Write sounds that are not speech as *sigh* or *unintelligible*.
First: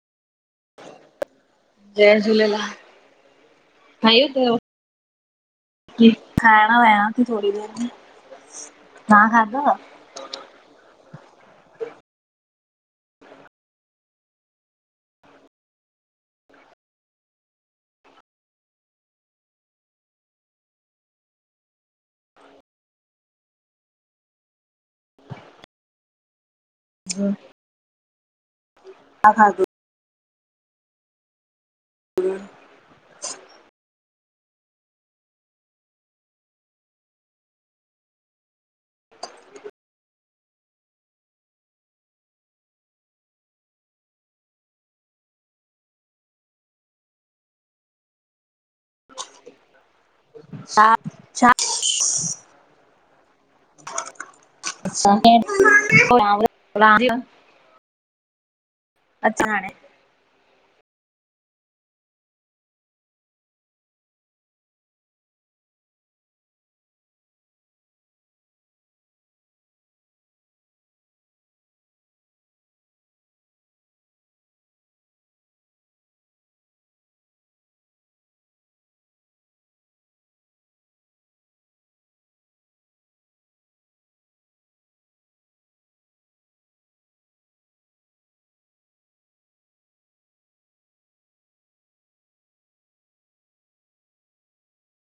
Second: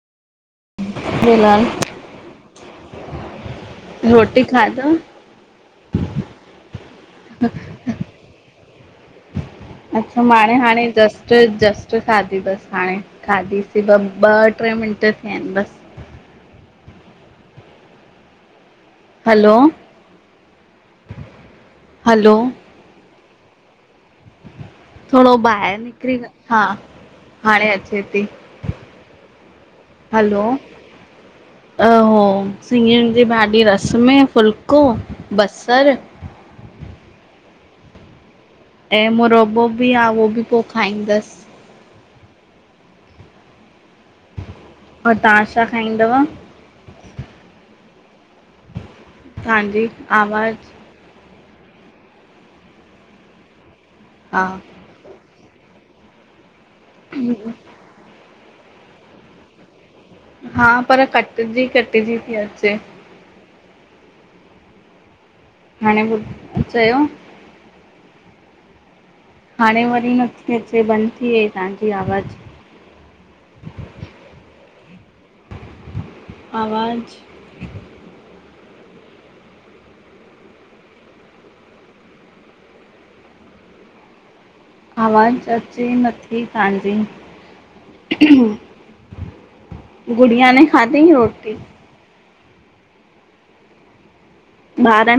झुलेलाल, जय झूलेलाल रोटी खाधव? की, खाइण वया थी थोङी देर में। तां खाधव? मां, हाणे हाणे जस्ट जस्ट खादी बस हाणे खाधी सि ॿ, ॿ ट्रें मिंट थिया आहिन बस हलो, हलो थोरो बाहिर निकरी ॻा हा हाणे अचे थी, हलो अहो, सिॻिन जी भाॼी रस में फुलको बसर ऐं मुरब्बो बि आहे उहो बि पोइ खाईंदसि ऐं तव्हां छा खाईंदव? तव्हांजी आवाज़ छा? अच्छा हा *unintelligible* अच्छा हाणे हा पर कटिजी कटिजी थी अचे। हाणे चयो हाणे वरी नथी अचे बंदि थी वई तव्हांजी आवाज़ आवाज़ आवाज़ अचे नथी तव्हांजी गुड़िया नें खाधई रोटी? ॿारिन